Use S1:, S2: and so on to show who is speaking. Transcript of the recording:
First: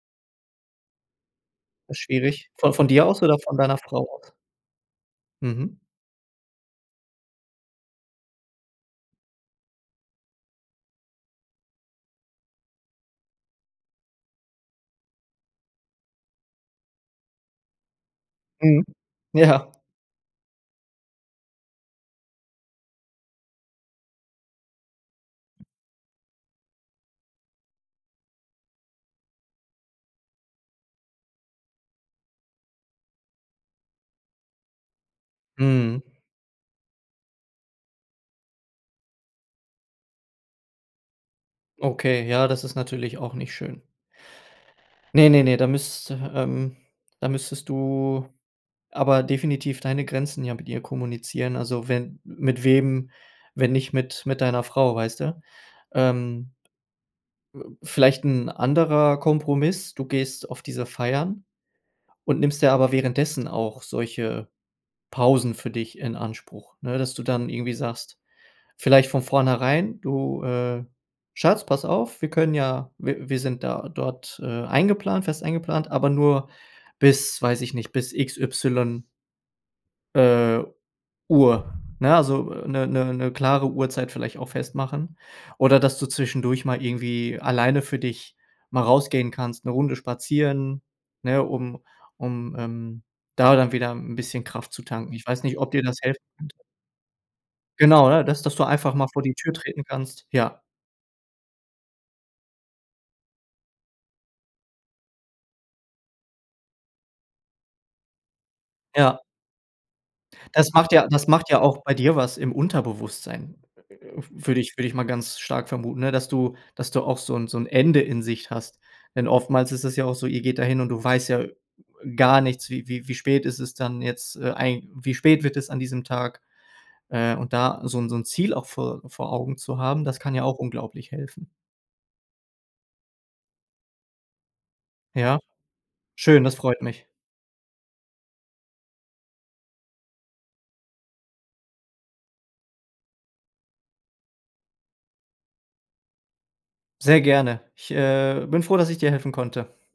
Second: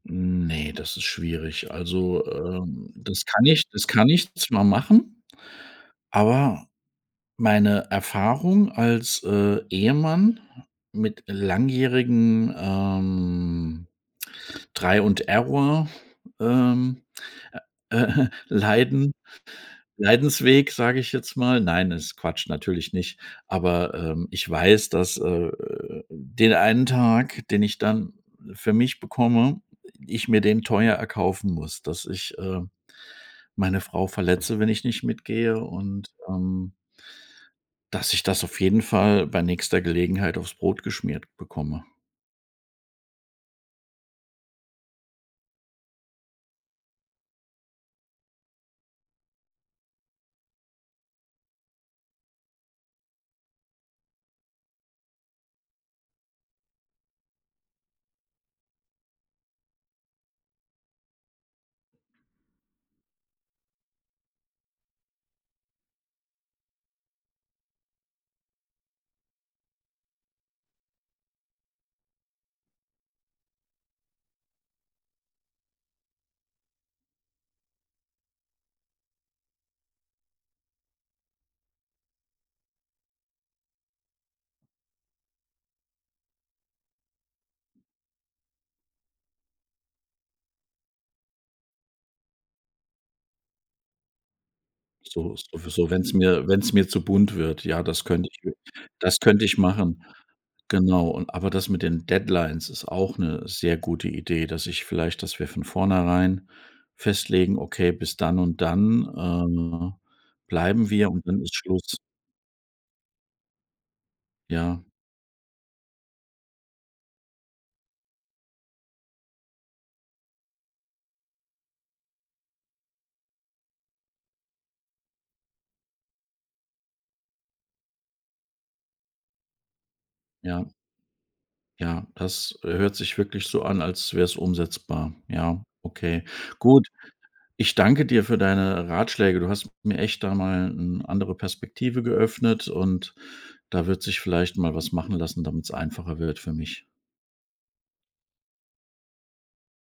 S1: Ne, das ist schwierig.
S2: Ist
S1: Also,
S2: Schwierig. Von von
S1: ähm,
S2: dir aus
S1: das
S2: oder
S1: kann
S2: von
S1: ich
S2: deiner
S1: das
S2: Frau
S1: kann
S2: aus?
S1: ich zwar machen,
S2: Mhm.
S1: aber meine Erfahrung als, äh, Ehemann mit langjährigen, ähm, try und Error ähm, äh, äh,
S2: Mhm,
S1: Leiden
S2: ja.
S1: Leidensweg, sage ich jetzt mal. Nein, ist Quatsch, natürlich nicht. Aber, ähm, ich weiß, dass, äh, äh den einen Tag, den ich dann für mich bekomme äh, ich mir den teuer erkaufen muss, dass ich, äh, meine Frau verletze, wenn ich nicht mitgehe
S2: Mhm.
S1: und, ähm dass ich das auf jeden Fall bei nächster Gelegenheit auf's Brot geschmiert bekomme.
S2: Okay, ja, das ist natürlich auch nicht schön. Ne, ne, ne, da müsste, ähm da müsstest du aber definitiv deine Grenzen ja mit ihr kommunizieren. Also, wenn m mit wem, wenn nicht mit mit deiner Frau, weißt du? Ähm, äh, vielleicht 'n anderer Kompromiss: Du gehst auf diese Feiern und nimmst dir aber währenddessen auch solche Pausen für dich in Anspruch. Ne, dass du dann irgendwie sagst, vielleicht von vornherein: „Du, äh, Schatz, pass auf, wir können ja w wir sind da dort, äh, eingeplant fest eingeplant, aber nur bis weiß ich nicht, bis X Y“ „äh, Uhr”, ne, also, äh, 'ne 'ne 'ne klare Uhrzeit vielleicht auch festmachen, oder dass du zwischendurch mal irgendwie alleine für dich mal rausgehen kannst, 'ne Runde spazieren, ne, um um, ähm, da dann wieder 'n bisschen Kraft zu tanken. Ich
S1: So
S2: weiß
S1: so
S2: nicht,
S1: w
S2: ob dir
S1: so
S2: das
S1: wenn's
S2: helfen
S1: mir
S2: könnte.
S1: wenn's mir zu bunt wird. Ja, das
S2: Genau, ne,
S1: könnte ich
S2: dass
S1: wir
S2: dass du einfach mal
S1: das
S2: vor die
S1: könnte
S2: Tür
S1: ich
S2: treten
S1: machen.
S2: kannst, ja.
S1: Genau, und aber das mit den Deadlines ist auch 'ne sehr gute Idee, dass ich vielleicht dass wir von vornherein festlegen: „Okay, bis dann und dann,
S2: Ja.
S1: äh,
S2: Das
S1: bleiben
S2: macht ja
S1: wir
S2: das
S1: und dann
S2: macht
S1: ist
S2: ja auch bei
S1: Schluss.“
S2: dir was im Unterbewusstsein, äh, w würde ich
S1: Ja.
S2: würde ich mal ganz stark vermuten, ne? Dass du dass du auch so 'n so 'n Ende in Sicht hast, denn oftmals ist das ja auch so, ihr geht dahin und du weißt ja, äh, gar nichts. Wie wie wie spät ist es dann jetzt, äh, eig wie spät wird es an diesem Tag. Äh, und da so 'n so 'n Ziel auch vor vor Augen zu haben, das kann ja auch
S1: Ja.
S2: unglaublich helfen.
S1: Ja, das, äh, hört sich wirklich so an, als wär's umsetzbar.
S2: Ja.
S1: Ja, okay.
S2: Schön, das freut
S1: Gut,
S2: mich.
S1: ich danke dir für deine Ratschläge. Du hast mir echt da mal 'n andere Perspektive geöffnet und da wird sich vielleicht mal was machen lassen, damit's einfacher wird für mich.
S2: Sehr gerne. Ich, äh, bin froh, dass ich dir helfen konnte.